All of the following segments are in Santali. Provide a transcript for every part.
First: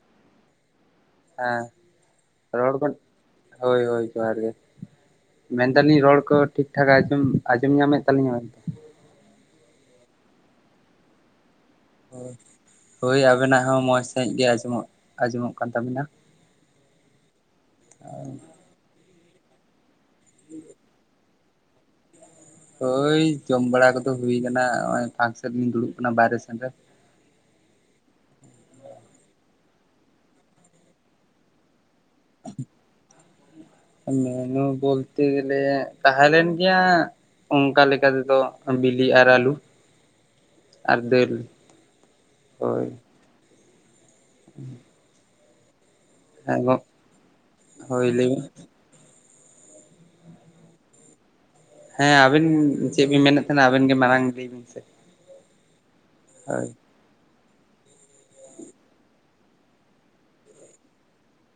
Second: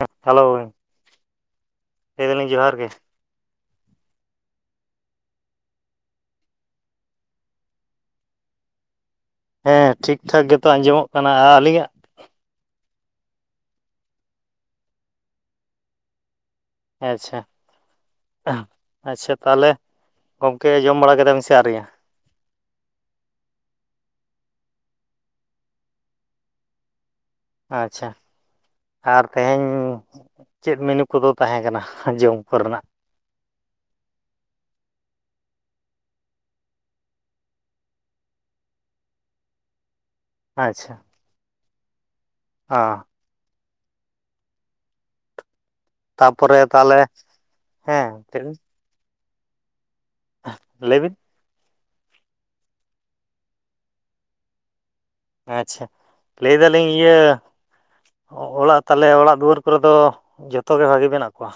[unintelligible] ᱦᱮᱞᱳ᱾ ᱞᱟᱹᱭ ᱫᱟᱞᱤᱧ ᱦᱮᱸ ᱡᱚᱦᱟᱨ ᱨᱚᱲ ᱜᱮ ᱵᱤᱱ, ᱦᱳᱭ ᱦᱳᱭ ᱡᱚᱦᱟᱨ ᱜᱮ᱾ ᱢᱮᱱᱫᱟᱞᱤᱧ ᱨᱚᱲ ᱠᱚ ᱴᱷᱤᱠ ᱴᱷᱟᱠ ᱟᱸᱡᱚᱢ ᱟᱸᱡᱚᱢ ᱧᱟᱢᱮᱫ ᱛᱟᱹᱞᱤᱧᱟ ᱵᱮᱱ ᱦᱮᱸ ᱴᱷᱤᱠᱼᱴᱷᱟᱠ ᱜᱮᱛᱚ ᱟᱸᱡᱚᱢᱚᱜ ᱠᱟᱱᱟ, ᱟᱹᱞᱤᱧᱟᱜ? ᱦᱳᱭ ᱟᱵᱮᱱᱟᱜ ᱦᱚᱸ ᱢᱚᱸᱡᱽ ᱥᱟᱹᱦᱤᱡ ᱜᱮ ᱟᱸᱡᱚᱢᱚᱜ, ᱟᱸᱡᱚᱢᱚᱜ ᱠᱟᱱ ᱛᱟᱵᱤᱱᱟ᱾ ᱟᱪᱪᱷᱟ, ᱟᱪᱪᱷᱟ ᱛᱟᱦᱚᱞᱮ ᱜᱚᱢᱠᱮ ᱡᱚᱢ ᱵᱟᱲᱟ ᱠᱮᱫᱟ ᱵᱤᱱ ᱥᱮ ᱟᱹᱣᱨᱤᱭᱟ? ᱦᱳᱭ ᱡᱚᱢ ᱵᱟᱲᱟ ᱠᱚᱫᱚ ᱦᱩᱭ ᱠᱟᱱᱟ ᱱᱚᱜ ᱚᱭ ᱯᱷᱟᱠ ᱥᱮᱫ ᱞᱤᱧ ᱫᱩᱲᱩᱵ ᱠᱟᱱᱟ ᱵᱟᱦᱨᱮ ᱥᱮᱱ ᱨᱮ᱾ ᱟᱪᱪᱷᱟ, ᱟᱨ ᱛᱮᱦᱮᱧ ᱪᱮᱫ ᱢᱮᱱᱩ ᱠᱚᱫᱚ ᱛᱟᱦᱮᱸ ᱠᱟᱱᱟ? ᱡᱚᱢ ᱠᱚᱨᱮᱱᱟᱜ? ᱢᱮᱱᱩ ᱵᱚᱞᱛᱮ ᱜᱮᱞᱮ ᱛᱟᱦᱮᱸ ᱞᱮᱱ ᱜᱮᱭᱟ ᱚᱱᱠᱟ ᱞᱮᱠᱟ ᱛᱮᱫᱚ ᱵᱤᱞᱤ ᱟᱨ ᱟᱞᱩ᱾ ᱟᱪᱪᱷᱟ ᱟᱨ ᱰᱟᱹᱞ ᱚ ᱦᱳᱭ᱾ ᱦᱩᱸ᱾ ᱛᱟᱯᱚᱨᱮ ᱛᱟᱦᱚᱞᱮ, ᱦᱮᱸ ᱦᱳᱭ ᱞᱟᱹᱭ ᱵᱤᱱ ᱛᱤᱨᱤᱵᱤᱱ [unintelligible] ᱞᱟᱹᱭ ᱵᱤᱱ᱾ ᱦᱮᱸ ᱟᱵᱤᱱ ᱪᱮᱫ ᱵᱤᱱ ᱢᱮᱱᱮᱫ ᱛᱟᱦᱮᱸᱱᱟ ᱟᱵᱤᱱ ᱜᱮ ᱢᱟᱨᱟᱝ ᱞᱟᱹᱭ ᱵᱤᱱ ᱥᱮ᱾ ᱟᱪᱪᱷᱟ, ᱞᱟᱹᱭ ᱦᱳᱭ ᱫᱟᱞᱤᱧ ᱤᱭᱟᱹ ᱚᱲᱟᱜ ᱛᱟᱞᱮ ᱚᱲᱟᱜ ᱫᱩᱣᱟᱹᱨ ᱠᱚᱨᱮ ᱫᱚ ᱡᱚᱛᱚ ᱵᱷᱟᱜᱮ ᱢᱮᱱᱟᱜ ᱠᱚᱣᱟ?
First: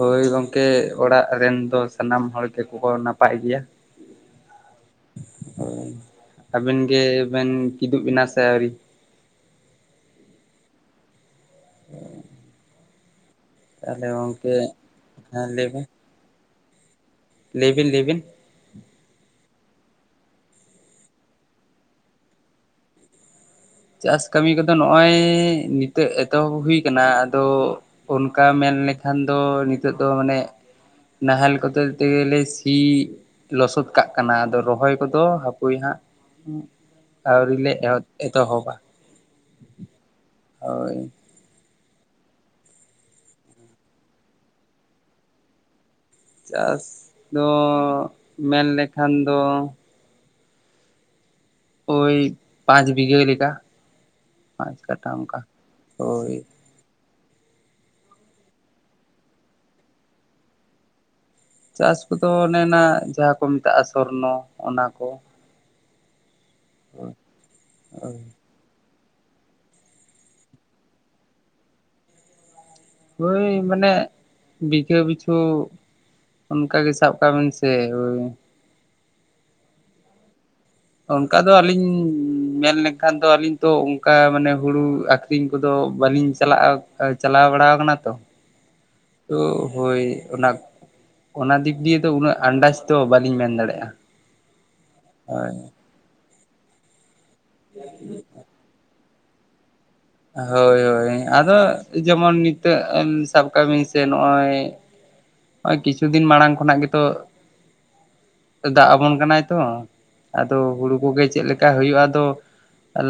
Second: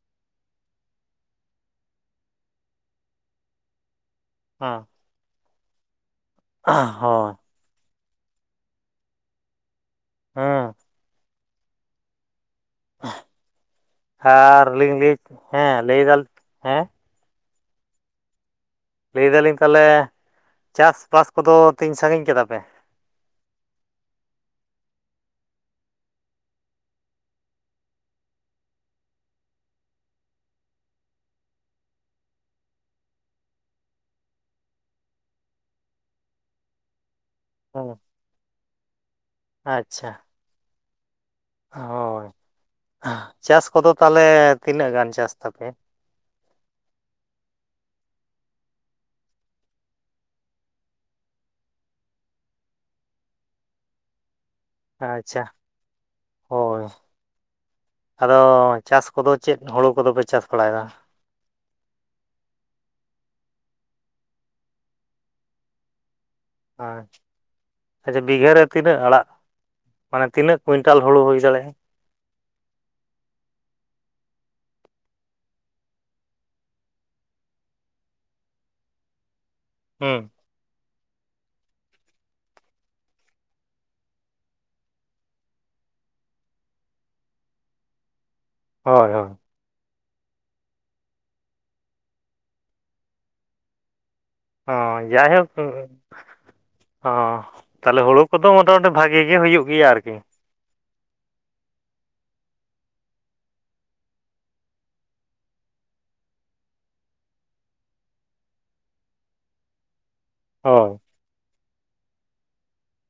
ᱦᱳᱭ ᱜᱚᱝᱠᱮ ᱚᱲᱟᱜ ᱨᱮᱱ ᱫᱚ ᱥᱟᱱᱟᱢ ᱦᱚᱲ ᱜᱮᱠᱚ ᱱᱟᱯᱟᱭ ᱜᱮᱭᱟ᱾ ᱦᱮᱸᱺ ᱦᱳᱭ ᱟᱵᱮᱱ ᱦᱳᱭ ᱜᱮᱵᱮᱱ ᱠᱤᱫᱩᱵ ᱵᱮᱱᱟ ᱥᱮ ᱟᱹᱣᱨᱤᱻ ᱦᱮᱸ᱾ [inaudible] ᱛᱟᱦᱚᱞᱮ ᱜᱚᱝᱠᱮ ᱟᱨᱞᱤᱤᱧ ᱦᱮᱸ ᱞᱟᱹᱭᱫᱟᱞᱤᱧ ᱦᱮᱸ ᱞᱟᱹᱭᱵᱤᱱ ᱞᱟᱹᱭᱵᱤᱱ᱾ ᱞᱟᱹᱭᱫᱟᱞᱤᱧ ᱛᱟᱦᱚᱞᱮ ᱪᱟᱥᱵᱟᱥ ᱠᱚᱫᱚ ᱛᱤᱧ ᱥᱟᱺᱜᱤᱧ ᱠᱮᱫᱟ ᱯᱮ? ᱪᱟᱥ ᱠᱟᱹᱢᱤ ᱠᱚᱫᱚ ᱱᱚᱜᱼᱚᱭ ᱱᱤᱛᱚᱜ ᱮᱛᱚᱦᱚᱵ ᱦᱩᱭ ᱠᱟᱱᱟ, ᱟᱫᱚ ᱚᱱᱠᱟ ᱢᱮᱱ ᱞᱮᱠᱷᱟᱱ ᱫᱚ ᱱᱤᱛᱚᱜ ᱫᱚ ᱢᱟᱱᱮ ᱱᱟᱦᱮᱞ ᱠᱚᱛᱮ ᱛᱮ ᱞᱮ ᱥᱤ ᱞᱚᱥᱚᱫ ᱠᱟᱜ ᱠᱟᱱᱟ, ᱟᱫᱚ ᱨᱚᱦᱚᱭ ᱠᱚᱫᱚ ᱦᱟᱯᱳᱭ ᱦᱟᱸᱜ ᱟᱹᱣᱨᱤ ᱞᱮ ᱦᱮᱸ ᱮᱦᱚ ᱮᱛᱚᱦᱚᱵᱟ᱾ ᱟᱪᱪᱷᱟ᱾ ᱦᱳᱭ᱾ ᱦᱳᱭ, ᱪᱟᱥ ᱠᱚᱫᱚ ᱛᱟᱦᱞᱮ ᱛᱤᱱᱟᱹᱜ ᱜᱟᱱ ᱪᱟᱥ ᱛᱟᱯᱮ? ᱪᱟᱥ ᱫᱚ ᱢᱮᱱᱞᱮᱠᱷᱟᱱ ᱫᱚ ᱳᱭ ᱯᱟᱸᱪ ᱵᱤᱜᱦᱟᱹ ᱞᱮᱠᱟ᱾ ᱯᱟᱸᱪ ᱠᱟᱴᱷᱟ ᱚᱱᱠᱟ ᱟᱪᱪᱷᱟ ᱦᱳᱭ ᱦᱳᱭ᱾ ᱟᱫᱚ ᱪᱟᱥ ᱠᱚᱫᱚ ᱪᱮᱫ ᱦᱩᱲᱩ ᱠᱚᱫᱚᱯᱮ ᱪᱟᱥ ᱵᱟᱲᱟᱭᱮᱫᱟ? ᱪᱟᱥ ᱠᱚᱫᱚ ᱚᱱᱮᱱᱟ ᱡᱟᱦᱟᱸ ᱠᱚ ᱢᱮᱛᱟᱜᱼᱟ ᱥᱚᱨᱱᱚ ᱚᱱᱟᱠᱚ᱾ ᱟᱪᱪᱷᱟ, ᱟᱪᱷᱟ ᱵᱤᱜᱷᱟᱹᱨᱮ ᱛᱤᱱᱟᱹᱜ ᱟᱲᱟᱜ ᱢᱟᱱᱮ ᱛᱤᱱᱟᱹᱜ ᱠᱩᱭᱤᱱᱴᱟᱞ ᱦᱩᱲᱩ ᱦᱩᱭ ᱫᱟᱲᱮᱭᱟᱜᱼᱟ? ᱳᱭ ᱢᱟᱱᱮ ᱵᱤᱜᱷᱟᱹ ᱯᱤᱪᱷᱩ ᱚᱱᱠᱟ ᱜᱮ ᱥᱟᱵ ᱠᱟᱜ ᱵᱮᱱ ᱥᱮ ᱦᱳᱭ ᱦᱮᱸ ᱚᱱᱠᱟ ᱫᱚ ᱟᱹᱞᱤᱧ ᱢᱮᱱ ᱞᱮᱱᱠᱷᱟᱱ ᱫᱚ ᱟᱹᱞᱤᱧ ᱛᱚ ᱚᱱᱠᱟ ᱢᱟᱱᱮ ᱦᱩᱲᱩ ᱟᱹᱠᱷᱨᱤᱧ ᱠᱚᱫᱚ ᱵᱟᱹᱞᱤᱧ ᱪᱟᱞᱟᱜᱼᱟ ᱪᱟᱞᱟᱣ ᱵᱟᱲᱟ ᱠᱟᱱᱟ ᱛᱚ ᱦᱳᱭ ᱦᱳᱭ ᱛ ᱦᱳᱭ ᱚᱱᱟ ᱚᱱᱟ ᱫᱤᱠ ᱫᱤᱭᱟᱹ ᱫᱚ ᱩᱱᱟᱹᱜ ᱟᱱᱫᱟᱡᱽ ᱫᱚ ᱵᱟᱟᱹᱞᱤᱧ ᱢᱮᱱ ᱫᱟᱲᱮᱭᱟᱜᱼᱟ ᱚ ᱡᱟᱭᱦᱳᱠ ᱦᱳᱭ ᱚ ᱛᱟᱦᱞᱮ ᱦᱩᱲᱩ ᱠᱚᱫᱚ ᱢᱚᱴᱟ ᱢᱩᱴᱤ ᱵᱷᱟᱜᱤ ᱜᱮ ᱦᱩᱭᱩᱜ ᱜᱮᱭᱟ ᱟᱨᱠᱤ ᱦᱳᱭ ᱦᱳᱭ ᱟᱫᱚ ᱡᱮᱢᱚᱱ ᱱᱤᱛᱚᱜ ᱥᱟᱵ ᱠᱟᱜ ᱵᱥᱮ ᱱᱚᱜᱼᱚᱭ ᱱᱚᱜ-ᱚᱭ ᱠᱤᱪᱷᱩ ᱫᱤᱱ ᱢᱟᱲᱟᱝ ᱠᱷᱚᱱᱟᱜ ᱜᱮᱛᱚ ᱫᱟᱜ ᱟᱵᱚᱱ ᱠᱟᱱᱟᱭ ᱛᱚ ᱟᱫᱚ ᱦᱳᱭ ᱦᱩᱲᱩ ᱠᱚᱜᱮ ᱪᱮᱫ ᱞᱮᱠᱟ ᱦᱩᱭᱩᱜᱼᱟ ᱟᱫᱚ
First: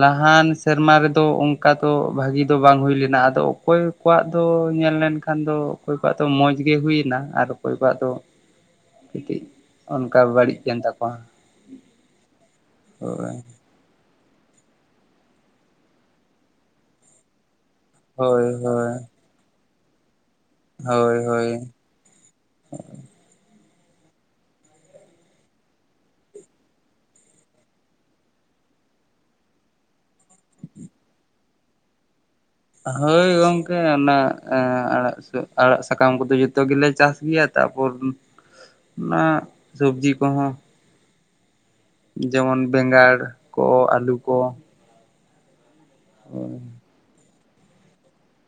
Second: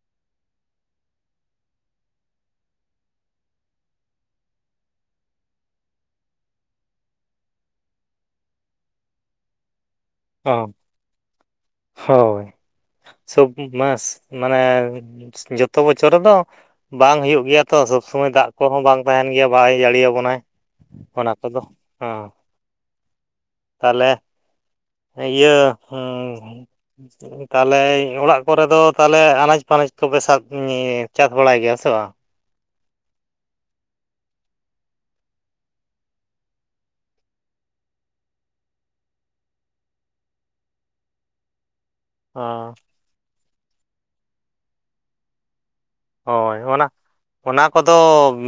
ᱞᱟᱦᱟᱱ ᱥᱮᱨᱢᱟ ᱨᱮᱫᱚ ᱚᱱᱠᱟ ᱫᱚ ᱵᱷᱟᱜᱤ ᱫᱚ ᱵᱟᱝ ᱦᱩᱭ ᱞᱮᱱᱟ ᱟᱫᱚ ᱚᱠᱚᱭ ᱟᱠᱚᱣᱟᱜ ᱫᱚ ᱧᱮᱞ ᱞᱮᱱᱠᱷᱟᱱ ᱫᱚ ᱚᱠᱚᱭ ᱠᱚᱣᱟᱜ ᱫᱚ ᱢᱚᱡᱽ ᱜᱮ ᱦᱩᱭ ᱱᱟ ᱟᱨ ᱚᱠᱚᱭ ᱠᱚᱣᱟᱜ ᱫᱚ ᱠᱟᱹᱡ ᱠᱟᱹᱢᱤᱡ ᱚᱱᱠᱟ ᱵᱟᱹᱲᱤᱡ ᱚ ᱮᱱ ᱛᱟᱠᱚᱣᱟ ᱦᱳᱭ ᱢᱥ ᱢᱟᱱᱮ ᱡᱚᱛᱚ ᱵᱚᱪᱷᱚᱨ ᱨᱮᱫᱚ ᱵᱟᱝ ᱦᱩᱭᱩᱜ ᱜᱮᱭᱟ ᱛᱚ ᱥᱚᱵᱽ ᱥᱚᱢᱚᱭ ᱦᱳᱭ ᱫᱟᱜ ᱠᱚᱦᱚᱸ ᱦᱳᱭ ᱵᱟᱝ ᱛᱟᱦᱮᱱ ᱜᱮᱭᱟ ᱵᱟᱭ ᱡᱟᱹᱲᱤᱭᱟᱵᱚᱱᱟᱭ ᱦᱳᱭ ᱚᱱᱟ ᱦᱳᱭ ᱠᱚᱫᱚ ᱦᱮᱸ ᱛᱟᱦᱚᱞᱮ ᱤᱭᱟᱹ ᱛᱟᱦᱚᱞᱮ ᱚᱲᱟᱜ ᱠᱚᱨᱮ ᱫᱚ ᱛᱟᱦᱚᱞᱮ ᱟᱱᱟᱡᱽ ᱯᱟᱱᱟᱪ ᱠᱚᱯᱮ ᱥᱟᱵ ᱪᱟᱥ ᱵᱟᱲᱟᱭ ᱜᱮᱭᱟ ᱥᱮ ᱵᱟᱝ ᱦᱳᱭ ᱜᱚᱝᱠᱮ ᱚᱱᱟ ᱟᱲᱟᱜ ᱥᱟᱠᱟᱢ ᱠᱚᱫᱚ ᱡᱚᱛᱚ ᱜᱮᱞᱮ ᱪᱟᱥ ᱜᱮᱭᱟ ᱛᱟᱯᱚᱨ ᱚᱱᱟ ᱥᱚᱵᱡᱤ ᱠᱚᱦᱚᱸ ᱡᱮᱢᱚᱱ ᱦᱚᱸ ᱵᱮᱸᱜᱟᱲ ᱠᱚ ᱟᱹᱞᱩ ᱠᱚ ᱦᱳᱭ ᱚᱱᱟ ᱚᱱᱟ ᱠᱚᱫᱚ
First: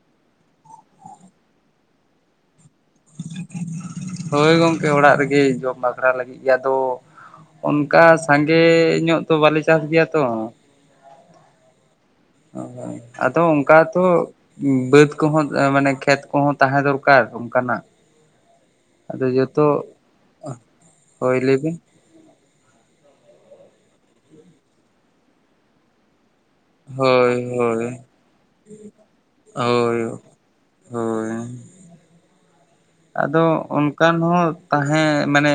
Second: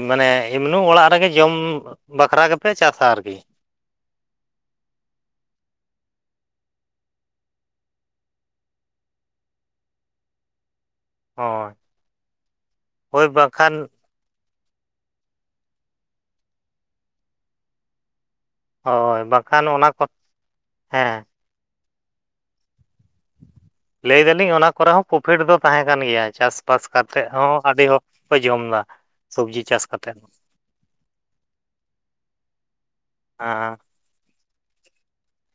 ᱢᱟᱱᱮ ᱮᱢᱱᱩ ᱚᱲᱟᱜ ᱨᱮᱜᱮ ᱡᱚᱢ ᱵᱟᱠᱷᱨᱟ ᱜᱮᱯᱮ ᱪᱟᱥᱟ ᱟᱨᱠᱤ ᱦᱳᱭ ᱜᱚᱝᱠᱮ ᱚᱲᱟᱜ ᱨᱮᱜᱮ ᱡᱚᱢ ᱵᱟᱠᱷᱨᱟ ᱞᱟᱹᱜᱤᱫ ᱜᱮ ᱟᱫᱚ ᱚᱱᱠᱟ ᱥᱟᱸᱜᱮ ᱧᱚᱜ ᱛᱚ ᱵᱟᱞᱮ ᱪᱟᱥ ᱜᱮᱭᱟ ᱛᱚ ᱦᱳᱭ ᱚ ᱦᱳᱭ ᱟᱫᱚ ᱵᱟᱝᱠᱷᱟᱱ ᱚᱱᱠᱟ ᱫᱚ ᱵᱟᱹᱫᱽ ᱠᱚᱦᱚᱸ ᱢᱟᱱᱮ ᱠᱷᱮᱛ ᱠᱚᱦᱚᱸ ᱛᱟᱦᱮᱸ ᱫᱚᱨᱠᱟᱨ ᱚᱱᱠᱟᱱᱟᱜ ᱦᱳᱭ ᱟᱫᱚ ᱵᱟᱝᱠᱷᱟᱱ ᱡᱚᱛᱚ ᱚᱱᱟ ᱠᱚ ᱦᱮᱸ ᱦᱳᱭ ᱞᱟᱹᱭᱵᱤᱱ ᱞᱟᱹᱭ ᱫᱟᱞᱤᱧ ᱚᱱᱟ ᱠᱚᱲᱟᱣ ᱦᱚᱸ ᱯᱨᱚᱯᱷᱤᱴ ᱫᱚ ᱛᱟᱦᱮᱸ ᱠᱟᱱ ᱜᱮᱭᱟ ᱪᱟᱥ ᱯᱟᱥ ᱠᱟᱛᱮᱫ ᱦᱳᱭ ᱦᱚᱸ ᱦᱳᱭ ᱟᱹᱰᱤ ᱦᱚᱠ ᱡᱚᱢᱫᱟ ᱥᱚᱵᱽᱡᱤ ᱪᱟᱥ ᱦᱳᱭ ᱠᱟᱛᱮᱫ ᱾ ᱦᱳᱭ ᱟᱫᱚ ᱦᱮᱸ ᱚᱱᱠᱟᱱ ᱦᱚᱸ ᱛᱟᱦᱮᱸ ᱢᱮᱱᱮ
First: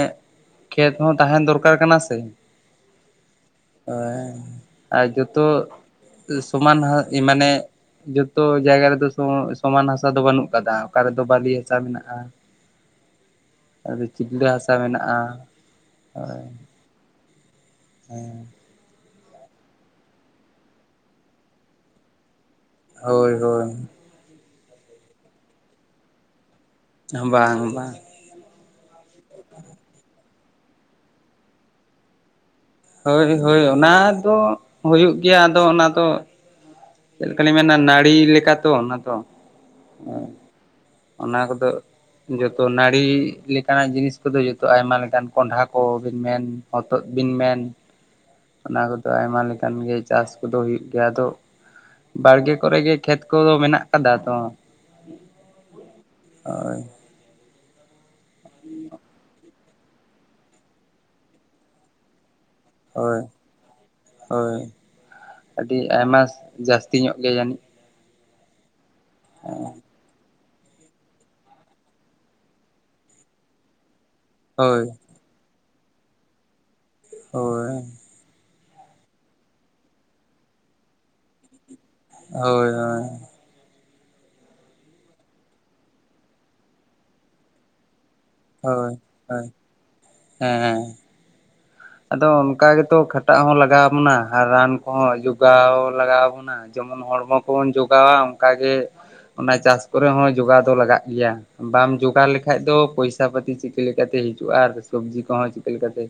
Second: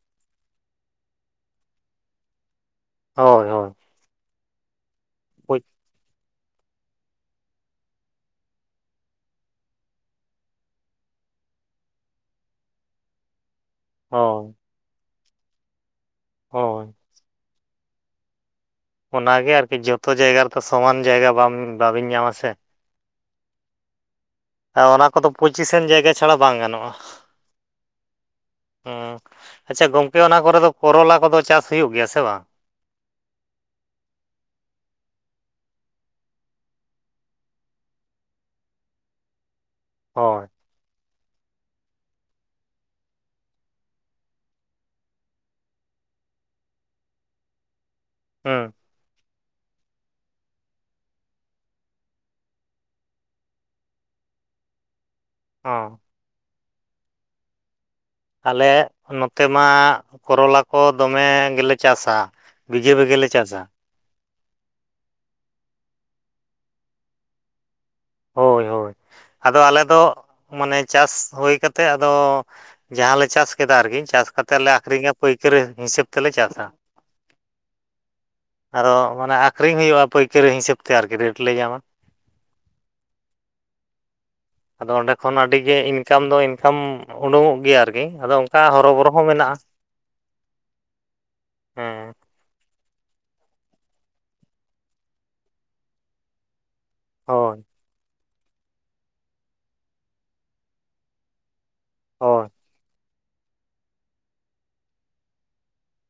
ᱠᱷᱮᱛ ᱦᱚᱸ ᱛᱟᱦᱮᱸᱱ ᱫᱚᱨᱠᱟᱨ ᱠᱟᱱᱟ ᱥᱮ ᱾ ᱦᱟᱭ ᱦᱚᱭ ᱾ ᱚᱭ ᱟᱨ ᱡᱚᱛᱚ ᱥᱚᱢᱟᱱ ᱢᱟᱱᱮ ᱡᱷᱚᱛᱚ ᱡᱟᱭᱜᱟ ᱨᱮᱫᱚ ᱥᱚᱢᱟᱱ ᱦᱟᱥᱟ ᱫᱚ ᱵᱟᱹᱱᱩᱜ ᱠᱟᱫᱟ, ᱚᱠᱟ ᱨᱮᱫᱚ ᱵᱟᱹᱞᱤ ᱦᱟᱥᱟ ᱢᱮᱱᱟᱜᱼᱟ ᱾ ᱟᱫᱚ ᱪᱤᱜᱞᱞᱟᱹ ᱦᱳᱭ ᱦᱟᱥᱟ ᱢᱮᱱᱟᱜᱼᱟ‌ ᱚᱭ ᱦᱳᱭ ᱦᱮᱸ ᱚᱱᱟᱜᱮ ᱟᱨᱠᱤ ᱡᱚᱛᱚ ᱡᱟᱭᱜᱟ ᱨᱮᱛᱚ ᱥᱚᱢᱟᱱ ᱡᱟᱭᱜᱟ ᱵᱟᱵᱮᱱ ᱧᱟᱢᱟ ᱥᱮ ᱾ ᱦᱳᱭ ᱦᱳᱭ ᱚᱱᱟ ᱠᱚᱫᱚ ᱯᱚᱸᱪᱤᱥᱟᱱ ᱡᱟᱭᱜᱟ ᱪᱷᱟᱲᱟ ᱵᱟᱝ ᱜᱟᱱᱚᱜᱼᱟ ᱾ ᱵᱟᱝ ᱵᱟᱝ ᱟᱪᱪᱷᱟ ᱜᱚᱝᱠᱮ ᱚᱱᱟ ᱠᱚᱨᱮ ᱫᱚ ᱠᱚᱨᱚᱞᱟ ᱠᱚᱫᱚ ᱪᱟᱥ ᱦᱩᱭᱩᱜ ᱜᱮᱭᱟ ᱥᱮ ᱵᱟᱝ? ᱦᱳᱭ ᱦᱳᱭ ᱚᱱᱟ ᱫᱚ ᱦᱩᱭᱩᱜ ᱜᱮᱭᱟ ᱟᱫᱚ ᱚᱱᱟ ᱫᱚ ᱪᱮᱜ ᱞᱮᱠᱟ ᱢᱮᱱᱟ ᱱᱟᱲᱤ ᱞᱮᱠᱟ ᱛᱚ ᱚᱱᱟ ᱛᱚ᱾ ᱦᱳᱭ ᱚᱱᱟ ᱠᱚᱫᱚ ᱡᱷᱚᱛᱚ ᱱᱟᱹᱲᱤ ᱞᱮᱠᱟᱱᱟᱜ ᱡᱤᱱᱤᱥ ᱠᱚᱫᱚ ᱡᱷᱚᱛᱚ ᱟᱭᱢᱟ ᱞᱮᱠᱟᱱ ᱠᱚᱱᱰᱷᱟ ᱠᱚ ᱵᱮᱱ ᱢᱮᱱ ᱦᱚᱛᱚᱛ ᱵᱤᱱ ᱢᱮᱱ ᱦᱩᱸ ᱚᱱᱟ ᱠᱚᱫᱚ ᱟᱭᱢᱟ ᱞᱮᱠᱟᱱ ᱜᱮ ᱪᱟᱥ ᱠᱚᱫᱚ ᱦᱩᱭᱩᱜ ᱜᱮᱭᱟ ᱟᱫᱚ ᱵᱟᱲᱜᱮ ᱠᱚᱨᱮ ᱜᱮ ᱠᱷᱮᱛ ᱠᱚ ᱫᱚ ᱢᱮᱱᱟᱜ ᱠᱟᱫᱟ ᱛᱚ ᱚᱸ ᱳᱭ ᱟᱞᱮ ᱱᱚᱛᱮ ᱢᱟ ᱠᱚᱨᱚᱞᱟ ᱠᱚ ᱫᱚᱢᱮ ᱜᱮᱞᱮ ᱪᱟᱥᱟ ᱾ ᱵᱤᱡᱟᱹ ᱵᱮᱜᱮ ᱦᱳᱭ ᱞᱮ ᱪᱟᱥᱟ ᱾ ᱦᱳᱭ ᱟᱹᱰᱤ ᱟᱭᱢᱟᱥ ᱡᱟᱹᱥᱛᱤ ᱧᱚᱜ ᱜᱮ ᱡᱟᱱᱤᱡ ᱾ ᱦᱳᱭ ᱦᱳᱭ ᱟᱫᱚ ᱟᱞᱮ ᱫᱚ ᱢᱟᱱᱮ ᱪᱟᱥ ᱦᱳᱭ ᱠᱟᱛᱮᱫ ᱟᱫᱚ ᱡᱟᱦᱟᱸᱞᱮ ᱪᱟᱥ ᱠᱮᱫᱟ ᱟᱨᱠᱤ ᱪᱟᱥ ᱠᱟᱛᱮᱫ ᱞᱮ ᱦᱳᱭ ᱟᱠᱷᱨᱤᱧᱟ ᱯᱟᱹᱭᱠᱟᱹᱨᱟᱹ ᱦᱤᱥᱟᱹᱵ ᱛᱮᱞᱮ ᱪᱟᱥᱟ ᱾ ᱦᱳᱭ ᱟᱫᱚ ᱢᱟᱱᱮ ᱟᱠᱷᱨᱤᱧ ᱦᱩᱭᱩᱜᱼᱟ ᱯᱟᱹᱭᱠᱟᱹᱨᱤ ᱦᱤᱥᱟᱹᱵ ᱛᱮ ᱟᱨᱠᱤ ᱨᱮᱹᱴ ᱞᱮ ᱧᱟᱢᱟ ᱾ ᱦᱳᱭ ᱦᱳᱭ ᱟᱫᱚ ᱚᱸᱰᱮ ᱠᱷᱚᱱ ᱟᱹᱰᱤ ᱜᱮ ᱤᱱᱠᱟᱢ ᱫᱚ ᱤᱱᱠᱟᱢ ᱩᱰᱳᱝᱚᱜ ᱜᱮᱭᱟ ᱟᱨᱠᱤ ᱟᱫᱚ ᱚᱱᱠᱟ ᱦᱳᱭ ᱦᱚᱨᱚᱵᱚᱨᱚ ᱦᱚᱸ ᱦᱳᱭ ᱢᱮᱱᱟᱜᱼᱟ ᱦᱮᱸ ᱦᱮᱸ ᱦᱮᱸ ᱟᱫᱚ ᱚᱱᱠᱟ ᱜᱮᱛᱚ ᱠᱷᱟᱴᱟᱜ ᱦᱚᱸ ᱞᱟᱜᱟᱣ ᱵᱚᱱᱟ ᱟᱨ ᱨᱟᱱ ᱠᱚᱦᱚᱸ ᱡᱚᱜᱟᱣ ᱞᱟᱜᱟᱣ ᱵᱚᱱᱟ ᱾ ᱡᱮᱢᱚᱱ ᱦᱚᱲᱢᱚ ᱦᱳᱭ ᱠᱚᱵᱚᱱ ᱡᱩᱜᱟᱣᱟ ᱚᱝᱠᱟ ᱜᱮ ᱚᱱᱟ ᱪᱟᱥ ᱠᱚᱨᱮ ᱦᱚᱸ ᱡᱚᱜᱟᱣ ᱫᱚ ᱞᱟᱜᱟᱜ ᱜᱮᱭᱟ ᱾ ᱵᱟᱢ ᱡᱚᱜᱟᱲ ᱦᱳᱭ ᱞᱮᱠᱷᱟᱡ ᱫᱚ ᱯᱚᱭᱥᱟ ᱯᱟᱹᱛᱤ ᱪᱤᱠᱟᱹ ᱞᱮᱠᱟᱛᱮ ᱦᱤᱡᱩᱜᱼᱟ ᱟᱨ ᱥᱚᱵᱡᱤ ᱠᱚᱦᱚᱸ ᱪᱤᱠᱟᱹ ᱞᱮᱠᱟᱛᱮ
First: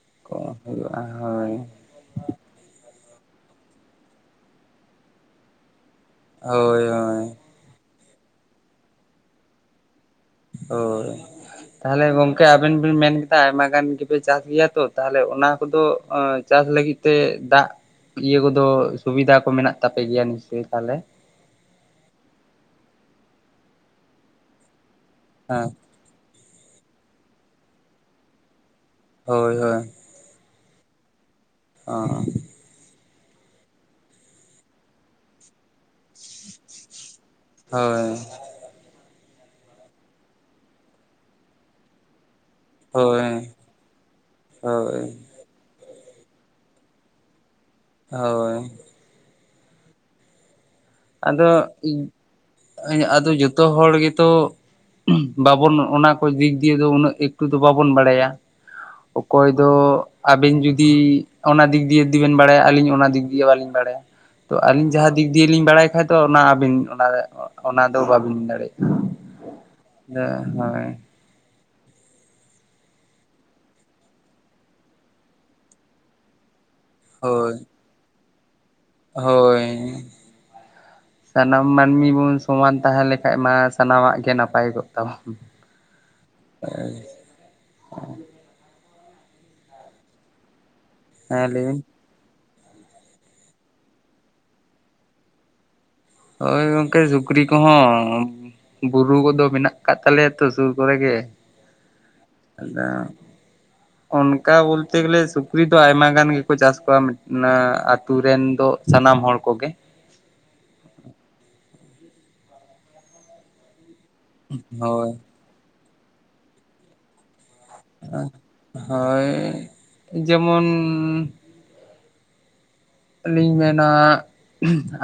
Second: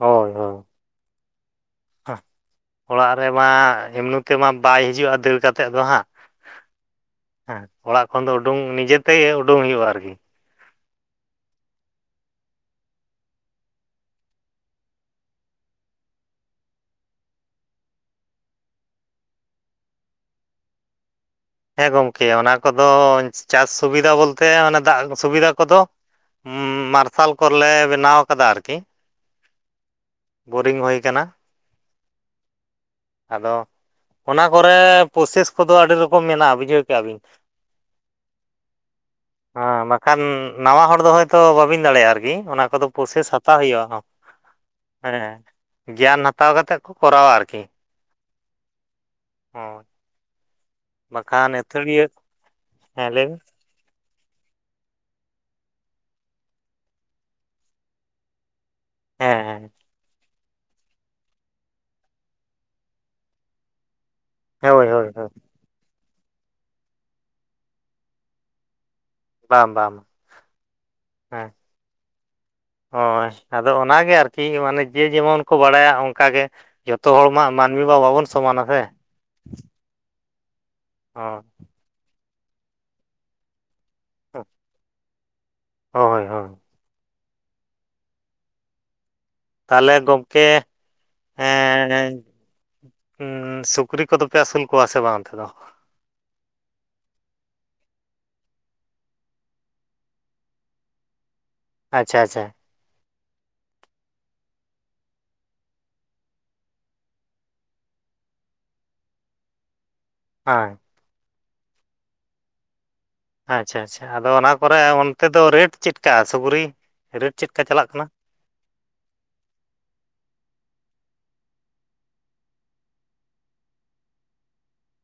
ᱦᱳᱭ ᱠᱚ ᱦᱳᱭ ᱦᱩᱭᱩᱜᱼᱟ ᱦᱳᱭ ᱚᱲᱟᱜ ᱨᱮᱢᱟ ᱮᱢᱱᱤ ᱛᱮᱢᱟ ᱵᱟᱭ ᱦᱤᱡᱩᱜᱼᱟ ᱫᱟᱹᱲ ᱠᱟᱛᱮ ᱫᱚ ᱦᱟᱸᱜ ᱾ ᱦᱳᱭ ᱦᱳᱭ ᱦᱮᱸ ᱚᱲᱟᱜ ᱠᱷᱚᱱ ᱫᱚ ᱩᱰᱳᱝ ᱱᱤᱡᱮ ᱛᱮᱜᱮ ᱩᱰᱳᱝ ᱦᱩᱭᱩᱜᱼᱟ ᱟᱨᱠᱤ ᱦᱳᱭ ᱛᱟᱦᱮᱞᱮ ᱜᱚᱝᱠᱮ ᱟᱵᱤᱱ ᱵᱤᱱ ᱢᱮᱱ ᱠᱮᱫᱟ ᱟᱭᱢᱟ ᱜᱟᱱ ᱜᱮᱯᱮ ᱪᱟᱥ ᱜᱮᱭᱟ ᱛᱚ ᱛᱟᱦᱚᱞᱮ ᱚᱱᱟ ᱠᱚᱫᱚ ᱪᱟᱥ ᱞᱟᱹᱜᱤᱫ ᱛᱮ ᱫᱟᱜ ᱤᱭᱟᱹ ᱠᱚᱫᱚ ᱥᱩᱵᱤᱫᱟ ᱠᱚ ᱢᱮᱱᱟᱜ ᱛᱟᱯᱮ ᱜᱮᱭᱟ ᱱᱤᱥᱪᱚᱭ ᱛᱟᱦᱞᱮ? ᱦᱮᱸ ᱜᱚᱝᱠᱮ ᱚᱱᱟ ᱠᱚᱫᱚ ᱪᱟᱥ ᱥᱩᱵᱤᱫᱟ ᱵᱚᱞᱛᱮ ᱚᱱᱮ ᱫᱟᱜ ᱥᱩᱵᱤᱫᱟ ᱦᱮᱸ ᱠᱚᱫᱚ ᱢᱟᱨᱥᱟᱞ ᱠᱚᱞᱞᱮ ᱵᱮᱱᱟᱣ ᱠᱟᱫᱟ ᱟᱨᱠᱤ ᱦᱳᱭ ᱦᱚᱭ [unintelligible] ᱾ ᱵᱳᱨᱤᱝ ᱦᱳᱭ ᱠᱟᱱᱟ ᱾ ᱚᱸ ᱟᱫᱚ ᱚᱱᱟ ᱠᱚᱨᱮ ᱯᱨᱚᱥᱮᱥ ᱠᱚᱫᱚ ᱟᱹᱰᱤ ᱨᱚᱠᱚᱢ ᱢᱮᱱᱟᱜᱼᱟ ᱵᱩᱡᱷᱟᱹᱣ ᱠᱮᱜᱼᱟ ᱵᱤᱱ ᱦᱳᱭ ᱦᱮᱸ ᱵᱟᱠᱷᱟᱱ ᱱᱟᱣᱟ ᱦᱚᱲ ᱫᱚ ᱦᱳᱭᱛᱚ ᱵᱟᱵᱤᱱ ᱫᱟᱲᱮᱜᱼᱟ ᱟᱨᱠᱤ ᱚᱱᱟ ᱟᱫᱚ ᱯᱨᱚᱥᱮᱥ ᱦᱳᱭ ᱦᱟᱛᱟᱣ ᱦᱩᱭᱩᱜᱼᱟ ᱦᱳᱭ ᱦᱮᱸ ᱜᱮᱭᱟᱱ ᱦᱟᱛᱟᱣ ᱠᱟᱛᱮᱫ ᱠᱚ ᱠᱚᱨᱟᱣᱟ ᱟᱨᱠᱤ ᱦᱳᱭ ᱦᱚ [unintelligible] ᱟᱫᱚ ᱤᱧ ᱦᱮᱸ [unintelligible] ᱞᱟᱹᱭ ᱟᱫᱚ ᱵᱤᱱ ᱡᱚᱛᱚ ᱡᱚᱛᱚ ᱦᱚᱲ ᱜᱮᱛᱚ [inaudible] ᱵᱟᱵᱚᱱ ᱚᱱᱟ ᱠᱚ ᱫᱤᱠ ᱫᱤᱭᱮ ᱫᱚ ᱩᱱᱟᱹᱜ ᱮᱠᱴᱩ ᱫᱚ ᱵᱟᱵᱚᱱ ᱵᱟᱲᱟᱭᱟ ᱦᱮᱸ ᱚᱠᱚᱭ ᱦᱮᱸ ᱫᱚ ᱟᱵᱮᱱ ᱡᱩᱫᱤ ᱚᱱᱟ ᱫᱤᱠ ᱫᱤᱭᱮ ᱡᱩᱫᱤ ᱵᱤᱱ ᱵᱟᱲᱟᱭᱟ ᱟᱹᱞᱤᱧ ᱚᱱᱟ ᱫᱤᱠ ᱫᱤᱭᱮ ᱵᱟᱟᱹᱞᱤᱧ ᱵᱟᱲᱟᱭᱟ ᱾ ᱛᱚ ᱦᱳᱭ ᱟᱞᱤᱧ ᱦᱳᱭ ᱡᱟᱦᱟᱸ ᱦᱳᱭ ᱫᱤᱠ ᱫᱤᱭᱮ ᱞᱤᱧ ᱵᱟᱲᱟᱭ ᱵᱟᱠᱷᱟᱡ ᱫᱚ ᱚᱱᱟ ᱟᱹᱵᱤᱱ ᱚᱱᱟ ᱨᱮ ᱚᱱᱟ ᱫᱚ ᱵᱟᱹᱵᱤᱱ ᱫᱟᱲᱮᱭᱟᱜᱼᱟ ᱾ ᱵᱟᱝ ᱵᱟᱝ ᱦᱮᱸ ᱦᱳᱭ ᱟᱫᱚ ᱚᱱᱟᱜᱮ ᱟᱨᱠᱤ ᱢᱟᱱᱮ ᱡᱮ ᱡᱮᱢᱚᱱ ᱠᱚ ᱵᱟᱲᱟᱭᱟ ᱚᱱᱠᱟᱜ ᱜᱮ ᱾ ᱡᱷᱚᱛᱚ ᱦᱚᱲ ᱢᱟ ᱦᱳᱭ ᱢᱟᱹᱱᱢᱤ ᱢᱟ ᱵᱟᱵᱚᱱ ᱥᱚᱢᱟᱱᱟ ᱥᱮ ᱦᱳᱭ ᱦᱳᱭ ᱥᱟᱱᱟᱢ ᱢᱟᱹᱱᱢᱤ ᱵᱚᱱ ᱥᱚᱢᱟᱱ ᱛᱟᱦᱮᱸ ᱞᱮᱠᱷᱟᱡ ᱢᱟ ᱥᱟᱱᱟᱢᱟᱜ ᱜᱮ ᱱᱟᱯᱟᱭ ᱠᱚᱜ ᱛᱟᱵᱚᱱ ᱦᱚᱭ [unintelligible] ᱛᱟᱞᱦᱮ ᱜᱚᱝᱠᱮ ᱦᱮᱸ ᱞᱟᱹᱭ ᱵᱤᱱ ᱮᱸᱻ ᱩᱸᱻ ᱥᱩᱠᱨᱤ ᱠᱚᱫᱚ ᱯᱮ ᱟᱹᱥᱩᱞ ᱠᱚᱣᱟ ᱥᱮ ᱵᱟᱝ ᱚᱱᱛᱮ ᱫᱚ ᱦᱳᱭ ᱜᱚᱝᱠᱮ ᱥᱩᱠᱨᱤ ᱠᱚᱦᱚᱸ ᱵᱩᱨᱩ ᱠᱚᱫᱚ ᱢᱮᱱᱟᱜ ᱠᱟᱜ ᱛᱟᱞᱮᱭᱟ ᱛᱚ ᱥᱩᱨ ᱠᱚᱨᱮ ᱜᱮ ᱟᱪᱪᱷᱟ ᱟᱪᱪᱷᱟ ᱟᱫᱚ ᱚᱱᱠᱟ ᱵᱚᱞᱛᱮ ᱜᱮᱞᱮ ᱥᱩᱠᱨᱤ ᱫᱚ ᱟᱭᱢᱟ ᱜᱟᱱ ᱜᱮᱠᱚ ᱪᱟᱥ ᱠᱚᱣᱟ ᱢᱟᱱᱮ ᱟᱛᱳ ᱨᱮᱱ ᱫᱚ ᱥᱟᱱᱟᱢ ᱦᱚᱲ ᱠᱚᱜᱮ ᱚ ᱟᱪᱪᱷᱟ ᱟᱪᱪᱷᱟ ᱟᱫᱚ ᱚᱱᱟ ᱠᱚᱨᱮ ᱦᱳᱭ ᱚᱱᱛᱮ ᱫᱚ ᱨᱮᱴ ᱪᱮᱫᱠᱟ ᱥᱩᱠᱨᱤ ᱨᱮᱴ ᱪᱮᱫ ᱞᱮᱠᱟ ᱪᱟᱞᱟᱜ ᱠᱟᱱᱟ ᱦᱚᱭ ᱡᱮᱢᱚᱱ ᱞᱤᱧ ᱢᱮᱱᱟ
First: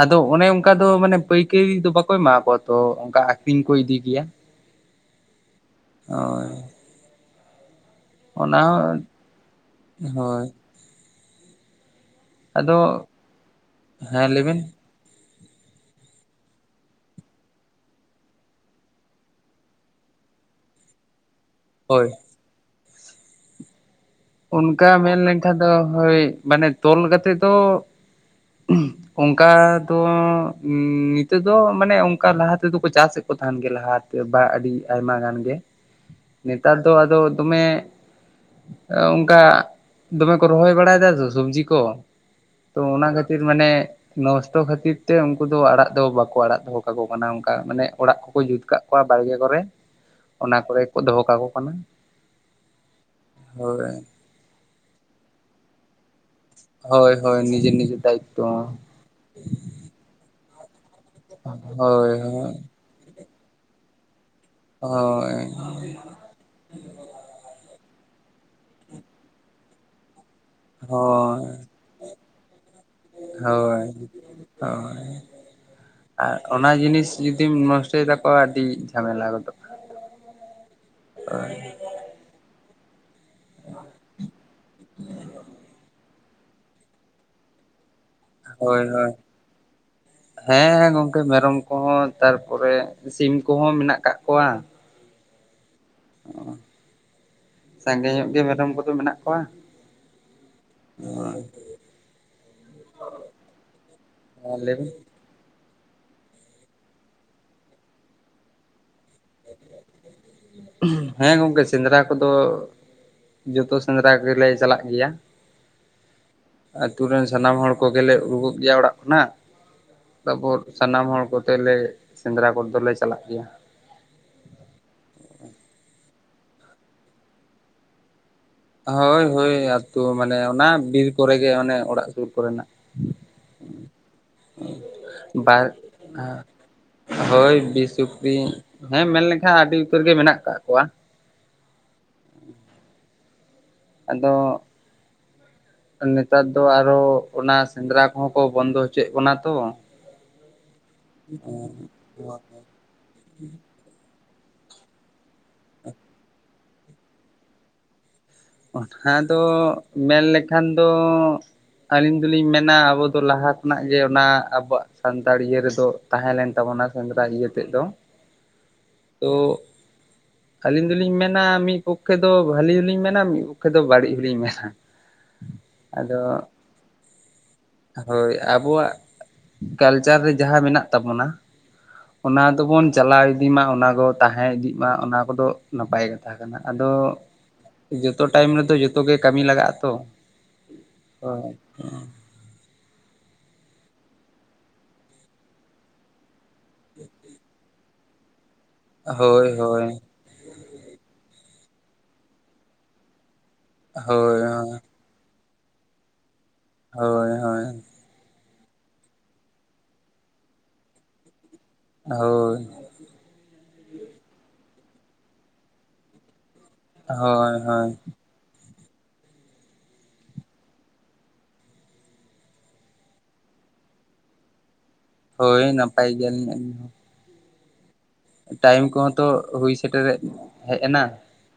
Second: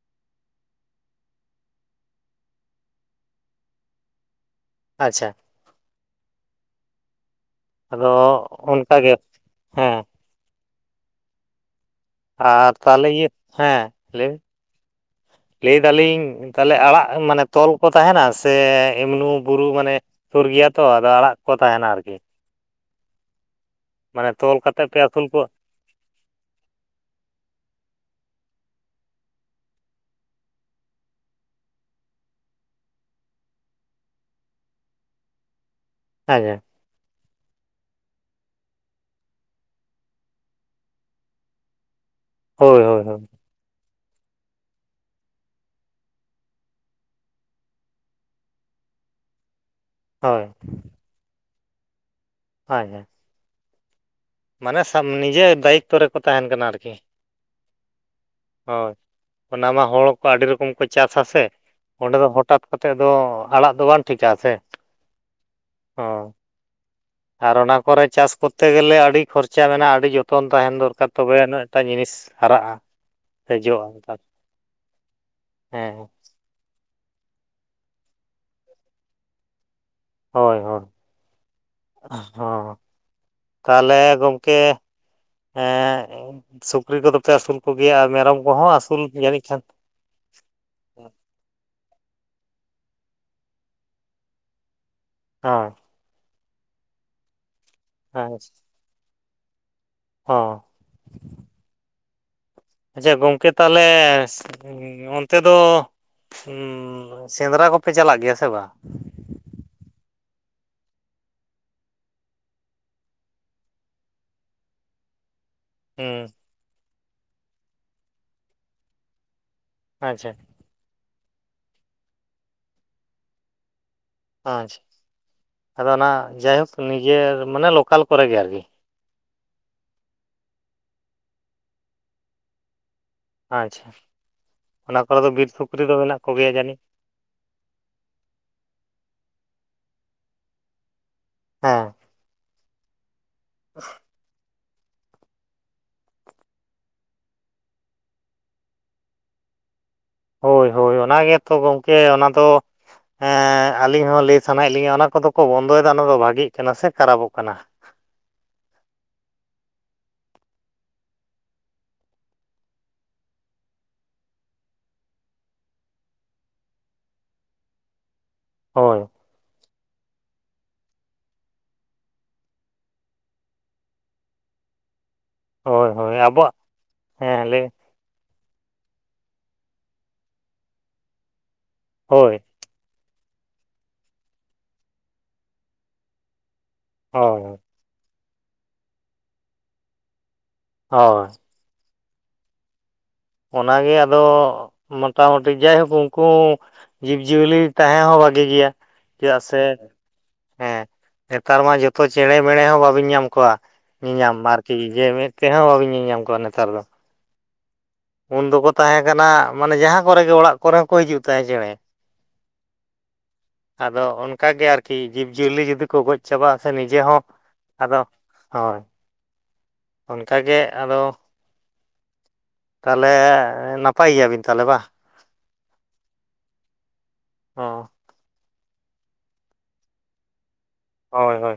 ᱟᱫᱚ ᱚᱱᱮ ᱚᱝᱠᱟ ᱫᱚ ᱢᱟᱱᱮ ᱯᱟᱹᱭᱠᱟᱹᱨᱤ ᱫᱚ ᱵᱟᱠᱚ ᱮᱢᱟ ᱠᱚᱣᱟ ᱛᱚ ᱚᱝᱠᱟ ᱟᱠᱷᱨᱤᱧ ᱠᱚ ᱤᱫᱤ ᱜᱮᱭᱟ [unintelligible] ᱦᱚᱭ ᱟᱫᱚ ᱚᱱᱠᱟ ᱦᱚᱸ ᱜᱮ ᱦᱮᱸ ᱦᱳᱭ ᱟᱨ ᱟᱫᱚ ᱛᱟᱞᱦᱮ ᱤᱭᱟᱹ ᱦᱮᱸ ᱞᱟᱹᱭ ᱵᱤᱱ ᱞᱟᱹᱭ ᱫᱟᱞᱤᱧ ᱛᱟᱞᱦᱮ ᱟᱲᱟᱜ ᱢᱟᱱᱮ ᱛᱚᱞ ᱠᱚ ᱛᱟᱦᱮᱱᱟ ᱥᱮ ᱮᱢᱱᱩ ᱵᱩᱨᱩ ᱢᱟᱱᱮ ᱥᱩᱨ ᱜᱮᱭᱟ ᱛᱚ ᱟᱫᱚ ᱟᱲᱟᱜ ᱠᱚ ᱛᱟᱸᱦᱮᱱᱟ ᱦᱳᱭ ᱟᱨᱠᱤ ᱢᱟᱱᱮ ᱛᱚᱞ ᱠᱟᱛᱮᱫ ᱚᱱᱠᱟ ᱯᱮ ᱢᱮᱱ ᱟᱹᱥᱩᱞ ᱠᱚᱣᱟ ᱞᱮᱱᱠᱷᱟᱡ ᱫᱚ ᱦᱳᱭ ᱢᱟᱱᱮ ᱛᱚᱞ ᱠᱟᱛᱮ ᱫᱚ ᱚᱱᱠᱟ ᱫᱚ ᱱᱤᱛᱳᱜ ᱫᱚ ᱢᱟᱱᱮ ᱚᱱᱠᱟ ᱞᱟᱦᱟ ᱛᱮᱫᱚ ᱠᱚ ᱪᱟᱥᱮᱫ ᱠᱚ ᱛᱟᱦᱮᱱ ᱜᱮ ᱞᱟᱦᱟ ᱛᱮ ᱵᱟ ᱟᱹᱰᱤ ᱟᱭᱢᱟ ᱜᱟᱱ ᱜᱮ ᱟᱪᱪᱷᱟ ᱱᱮᱛᱟᱨ ᱫᱚ ᱟᱫᱚ ᱫᱚᱢᱮ ᱚᱝᱠᱟ ᱫᱚᱢᱮ ᱠᱚ ᱨᱚᱦᱚᱭ ᱵᱟᱲᱟᱭ ᱫᱟ ᱛᱚ ᱥᱚᱵᱡᱤ ᱠᱚ ᱛᱚ ᱦᱳᱭ ᱦᱳᱭ ᱚᱱᱟ ᱦᱳᱭ ᱠᱷᱟᱹᱛᱤᱨ ᱢᱟᱱᱮ ᱱᱚᱥᱴᱚ ᱠᱷᱟᱹᱛᱤᱨ ᱛᱮ ᱩᱱᱠᱩ ᱫᱚ ᱟᱲᱟᱜ ᱫᱚ ᱵᱟᱠᱚ ᱟᱲᱟᱜ ᱫᱚᱦᱚ ᱠᱟᱠᱚ ᱠᱟᱱᱟ ᱚᱱᱠᱟ ᱢᱟᱱᱮ ᱚᱲᱟᱜ ᱠᱚᱠᱚ ᱡᱩᱛ ᱠᱟᱜ ᱠᱚᱣᱟ ᱵᱟᱲᱜᱮ ᱠᱚᱨᱮ ᱦᱳᱭ ᱚᱱᱟ ᱠᱚᱨᱮ ᱜᱮ ᱠᱚ ᱫᱚᱦᱚ ᱠᱟᱠᱚ ᱠᱟᱱᱟ ᱦᱚᱭ ᱦᱚᱭ ᱦᱳᱭ ᱢᱟᱱᱮ ᱥᱟᱵ ᱱᱤᱡᱮ ᱫᱟᱭᱤᱛᱛᱚ ᱨᱮᱠᱚ ᱛᱟᱸᱦᱮᱱ ᱠᱟᱱᱟ ᱟᱨᱠᱤ, ᱦᱳᱭ ᱦᱳᱭ ᱱᱤᱡᱮᱨ ᱱᱤᱡᱮᱨ ᱫᱟᱭᱤᱛᱛᱚ ᱦᱳᱭ ᱚᱱᱟ ᱢᱟ ᱦᱚᱲ ᱠᱚ ᱟᱹᱰᱤ ᱨᱚᱠᱚᱢ ᱠᱚ ᱪᱟᱥᱟ ᱥᱮ ᱦᱳᱭ ᱚᱸᱰᱮ ᱫᱚ ᱦᱳᱭ ᱦᱚᱴᱟᱛ ᱠᱟᱛᱮ ᱛᱮ ᱫᱚ ᱟᱲᱟᱜ ᱫᱚ ᱵᱟᱝ ᱴᱷᱤᱠᱟ ᱥᱮ ᱦᱳᱭ ᱦᱳᱭ ᱟᱨ ᱚᱱᱟ ᱠᱚᱨᱮ ᱪᱟᱥ ᱠᱚᱨᱛᱮ ᱜᱮᱞᱮ ᱟᱹᱰᱤ ᱠᱷᱚᱨᱪᱟ ᱢᱮᱱᱟᱜ-ᱟ ᱟᱹᱰᱤ ᱡᱚᱨ ᱡᱚᱛᱚᱱ ᱛᱟᱦᱮᱱ ᱫᱚᱨᱠᱟᱨ ᱦᱳᱭ ᱛᱚᱵᱮᱭᱱᱟ ᱮᱴᱟᱜ ᱡᱤᱱᱤᱥ ᱦᱟᱨᱟᱜ-ᱟ ᱥᱮ ᱦᱳᱭ ᱡᱚᱜ-ᱟ ᱦᱳᱭ ᱦᱮᱸᱸ ᱟᱨ ᱚᱱᱟ ᱡᱤᱱᱤᱥ ᱡᱩᱫᱤᱢ ᱱᱚᱥᱴᱚᱭ ᱛᱟᱠᱚᱣᱟ ᱟᱹᱰᱤ ᱡᱷᱟᱢᱮᱞᱟ ᱜᱚᱫᱚᱜ-ᱟ ᱦᱳᱭ ᱦᱳᱭ ᱦᱚᱸ ᱛᱟᱦᱞᱮ ᱜᱚᱝᱠᱮ ᱮᱸᱜ ᱥᱩᱠᱨᱤ ᱠᱚᱫᱚ ᱯᱮ ᱟᱹᱥᱩᱞ ᱠᱚᱜᱮᱭᱟ ᱟᱨ ᱢᱮᱨᱚᱢ ᱠᱚᱦᱚᱸ ᱦᱳᱭ ᱟᱹᱥᱩᱞ ᱦᱳᱭ ᱡᱟᱹᱱᱤᱡ ᱠᱷᱟᱱ ᱦᱮᱸ ᱜᱚᱝᱠᱮ ᱢᱮᱨᱚᱢ ᱠᱚᱦᱚᱸ ᱛᱟᱨᱯᱚᱨᱮ ᱥᱤᱢ ᱠᱚᱦᱚᱸ ᱢᱮᱱᱟᱜ ᱠᱟᱜ ᱠᱚᱣᱟ ᱦᱚᱸ ᱚ, ᱥᱟᱸᱜᱮ ᱧᱚᱜ ᱦᱮᱸ ᱜᱮ ᱢᱮᱨᱚᱢ ᱠᱚᱫᱚ ᱢᱮᱱᱟᱜ ᱠᱚᱣᱟ ᱦᱚᱸ ᱦᱳᱭ ᱟᱪᱪᱷᱟ ᱜᱚᱝᱠᱮ ᱛᱟᱦᱞᱮ ᱦᱮᱸ ᱞᱟᱹᱭᱵᱤᱱ ᱚᱱᱛᱮ ᱫᱚ ᱥᱮᱸᱫᱽᱨᱟ ᱠᱚᱯᱮ ᱪᱟᱞᱟᱜ ᱜᱮᱭᱟ ᱥᱮ ᱵᱟᱝ [unintelligible] ᱦᱮᱸ ᱜᱚᱢᱠᱮ ᱥᱮᱸᱫᱽᱨᱟ ᱠᱚᱫᱚ ᱡᱚᱛᱚ ᱥᱮᱸᱫᱽᱨᱟ ᱜᱮᱞᱮ ᱪᱟᱞᱟᱜ ᱜᱮᱭᱟ᱾ ᱦᱮᱸ᱾ ᱟᱛᱩ ᱨᱮᱱ ᱥᱟᱱᱟᱢ ᱦᱚᱲ ᱠᱚᱜᱮ ᱞᱮ ᱩᱰᱩᱜ ᱜᱮᱭᱟ ᱚᱲᱟᱜ ᱠᱷᱚᱱᱟᱜ ᱟᱪᱪᱷᱟ ᱛᱟᱯᱚᱨ ᱥᱟᱱᱟᱢ ᱦᱚᱲ ᱠᱚᱛᱮ ᱞᱮ ᱥᱮᱸᱫᱽᱨᱟ ᱠᱚ ᱫᱚ ᱞᱮ ᱪᱟᱞᱟᱜ ᱜᱮᱭᱟ᱾ ᱟᱪᱪᱷᱟ᱾ ᱟᱫᱚ ᱚᱱᱟ ᱡᱟᱭᱦᱳᱠ ᱱᱤᱡᱮᱨ ᱢᱟᱱᱮ ᱞᱳᱠᱟᱞ ᱠᱚᱨᱮ ᱜᱮ ᱟᱨᱠᱤ ᱦᱳᱭ ᱦᱳᱭ ᱟᱛᱳ ᱢᱟᱱᱮ ᱚᱱᱟ ᱵᱤᱨ ᱠᱚᱨᱮ ᱜᱮ ᱚᱱᱮ ᱚᱲᱟᱜ ᱥᱩᱨ ᱠᱚᱨᱮᱱᱟᱜ ᱟᱪᱪᱷᱟ᱾ [unintelligible] ᱚᱱᱟ ᱠᱚᱨᱮ ᱫᱚ ᱵᱤᱨ ᱵᱟᱨ ᱥᱩᱠᱨᱤ ᱫᱚ ᱢᱮᱱᱟᱜ ᱠᱚᱜᱮᱭᱟ ᱡᱟᱹᱱᱤᱡ ᱦᱳᱭ ᱵᱤᱨ ᱥᱩᱠᱨᱤ ᱦᱮᱸ ᱢᱮᱱᱞᱠᱷᱟᱱ ᱟᱹᱰᱤ ᱩᱛᱟᱹᱨ ᱜᱮ ᱢᱮᱱᱟᱜ ᱟᱠᱟᱫ ᱠᱚᱣᱟ᱾ ᱦᱮᱸ᱾ [unintelligible] ᱟᱫᱚ [unintelligible] ᱱᱮᱛᱟᱨ ᱫᱚ ᱟᱨᱦᱚ ᱚᱱᱟ ᱥᱮᱸᱫᱽᱨᱟ ᱠᱚᱦᱚᱸ ᱠᱚ ᱵᱚᱱᱫᱚ ᱦᱚᱪᱚᱭᱮᱫ ᱵᱚᱱᱟ ᱛᱚ᱾ ᱦᱳᱭ ᱦᱳᱭ ᱚᱱᱟ ᱜᱮᱛᱚ ᱜᱚᱢᱠᱮ ᱚᱱᱟ ᱫᱚ ᱦᱮᱸ ᱟᱹᱞᱤᱧ ᱦᱚᱸ ᱞᱟᱹᱭ ᱥᱟᱱᱟᱭᱮᱫ ᱞᱤᱧᱟᱹ ᱚᱱᱟ ᱠᱚᱫᱚ ᱠᱚ ᱵᱚᱱᱫᱚᱭᱮᱫᱟ ᱚᱱᱟ ᱫᱚ ᱵᱷᱟᱜᱤᱜ ᱠᱟᱱᱟ ᱥᱮ ᱠᱷᱟᱨᱟᱯᱚᱜ ᱠᱟᱱᱟ? ᱚᱱᱟᱫᱚ ᱢᱮᱱᱞᱠᱷᱟᱱ ᱫᱚ ᱟᱹᱞᱤᱧ ᱫᱚᱞᱤᱧ ᱢᱮᱱᱟ ᱟᱵᱚ ᱫᱚ ᱞᱟᱦᱟ ᱠᱷᱚᱱᱟᱜ ᱜᱮ ᱚᱱᱟ ᱟᱵᱚᱣᱟᱜ ᱥᱟᱱᱛᱟᱲ ᱤᱭᱟᱹ ᱨᱮᱫᱚ ᱛᱟᱦᱮᱸ ᱞᱮᱱ ᱛᱟᱵᱚᱱᱟ ᱥᱮᱸᱫᱽᱨᱟ ᱤᱭᱟᱹ ᱛᱮᱫ ᱫᱚ ᱦᱳᱭ᱾ ᱛᱚ ᱟᱹᱞᱤᱧ ᱫᱚᱞᱤᱧ ᱢᱮᱱᱟ ᱢᱤᱫ ᱯᱚᱠᱠᱷᱮ ᱫᱚ ᱵᱷᱟᱹᱞᱤ ᱦᱚᱸᱞᱤᱧ ᱢᱮᱱᱟ ᱢᱤᱫ ᱯᱚᱠᱠᱷᱮ ᱫᱚ ᱵᱟᱹᱲᱤᱡ ᱦᱚᱞᱤᱧ ᱢᱮᱱᱟ᱾ ᱦᱳᱭ ᱦᱳᱭ ᱟᱫᱚ ᱟᱵᱚᱣᱟᱜ, ᱦᱮᱸ ᱞᱟᱹᱭ ᱢᱮ ᱦᱳᱭ ᱟᱵᱚᱣᱟᱜ ᱠᱟᱞᱪᱟᱨ ᱨᱮ ᱡᱟᱦᱟᱸ ᱢᱮᱱᱟᱜ ᱛᱟᱵᱚᱱᱟ ᱦᱳᱭ ᱚᱱᱟ ᱫᱚᱵᱚᱱ ᱪᱟᱞᱟᱣ ᱤᱫᱤ ᱢᱟ ᱚᱱᱟ ᱫᱚ ᱛᱟᱦᱮᱸ ᱤᱫᱤᱜ ᱢᱟ ᱚᱱᱟ ᱠᱚᱫᱚ ᱱᱟᱯᱟᱭ ᱠᱟᱛᱷᱟ ᱠᱟᱱᱟ ᱟᱫᱚ ᱦᱳᱭ [unintelligible] ᱡᱚᱛᱚ ᱴᱟᱭᱤᱢ ᱨᱮᱫᱚ ᱡᱚᱛᱚ ᱜᱮ ᱠᱟᱹᱢᱤ ᱞᱟᱜᱟᱜ-ᱟ ᱛᱚ᱾ ᱦᱳᱭ [unintelligible] ᱚᱱᱟᱜᱮ ᱟᱫᱚ ᱢᱳᱴᱟᱢᱩᱴᱤ ᱡᱟᱭᱦᱳᱠ ᱩᱱᱠᱩ ᱡᱤᱵᱽ-ᱡᱤᱭᱟᱹᱞᱤ ᱛᱟᱦᱮᱸ ᱦᱚᱸ ᱵᱷᱟᱹᱜᱤ ᱜᱮᱭᱟ ᱪᱮᱫᱟᱜ ᱦᱳᱭ ᱥᱮ ᱦᱳᱭ ᱦᱮᱸ ᱱᱮᱛᱟᱨ ᱢᱟ ᱡᱚᱛᱚ ᱪᱮᱬᱮ ᱢᱮᱲᱮ ᱦᱚᱸ ᱵᱟᱹᱵᱤᱱ ᱧᱟᱢ ᱠᱚᱣᱟ ᱧᱮᱧᱟᱢ ᱦᱳᱭ ᱟᱨᱠᱤ ᱡᱮ ᱢᱤᱫ ᱛᱮᱦᱚᱸ ᱵᱟᱵᱤᱱ ᱧᱮᱞᱧᱟᱢ ᱠᱚᱣᱟ ᱱᱮᱛᱟᱨ ᱫᱚ᱾ ᱦᱳᱭ ᱦᱳᱭ᱾ ᱩᱱ ᱫᱚᱠᱚ ᱛᱟᱦᱮᱸ ᱠᱟᱱᱟ ᱢᱟᱱᱮ ᱡᱟᱦᱟᱸ ᱠᱚᱨᱮ ᱜᱮ ᱚᱲᱟᱜ ᱠᱚᱨᱮ ᱦᱚᱸᱠᱚ ᱦᱤᱡᱩᱜ ᱛᱟᱦᱮᱸᱫ ᱪᱮᱬᱮ᱾ ᱦᱳᱭ᱾ ᱟᱫᱚ ᱚᱱᱠᱟ ᱜᱮ ᱟᱨᱠᱤ ᱡᱤᱵᱽ ᱡᱤᱭᱟᱹᱞᱤ ᱡᱩᱫᱤ ᱠᱚ ᱜᱚᱡᱽ ᱪᱟᱵᱟᱜᱟ ᱥᱮ ᱱᱤᱡᱮ ᱦᱚᱸ ᱦᱳᱭ ᱦᱳᱭ ᱟᱫᱚ ᱦᱳᱭ [unintelligible] ᱚᱱᱠᱟ ᱜᱮ ᱟᱫᱚ ᱛᱟᱦᱚᱞᱮ ᱱᱟᱯᱟᱭ ᱜᱮᱭᱟᱵᱤᱱ ᱛᱟᱦᱚᱞᱮ ᱵᱟᱝ? ᱦᱳᱭ ᱱᱟᱯᱟᱭ ᱜᱮᱭᱟᱞᱤᱧ ᱟᱞᱤᱧ ᱦᱚ। [unintelligible] ᱚ ᱴᱟᱭᱤᱢ ᱠᱚᱦᱚᱸ ᱛᱚ ᱦᱩᱭ ᱥᱮᱴᱮᱨ ᱦᱮᱫ ᱦᱮᱡ ᱮᱱᱟ᱾ ᱦᱳᱭ ᱦᱳᱭ᱾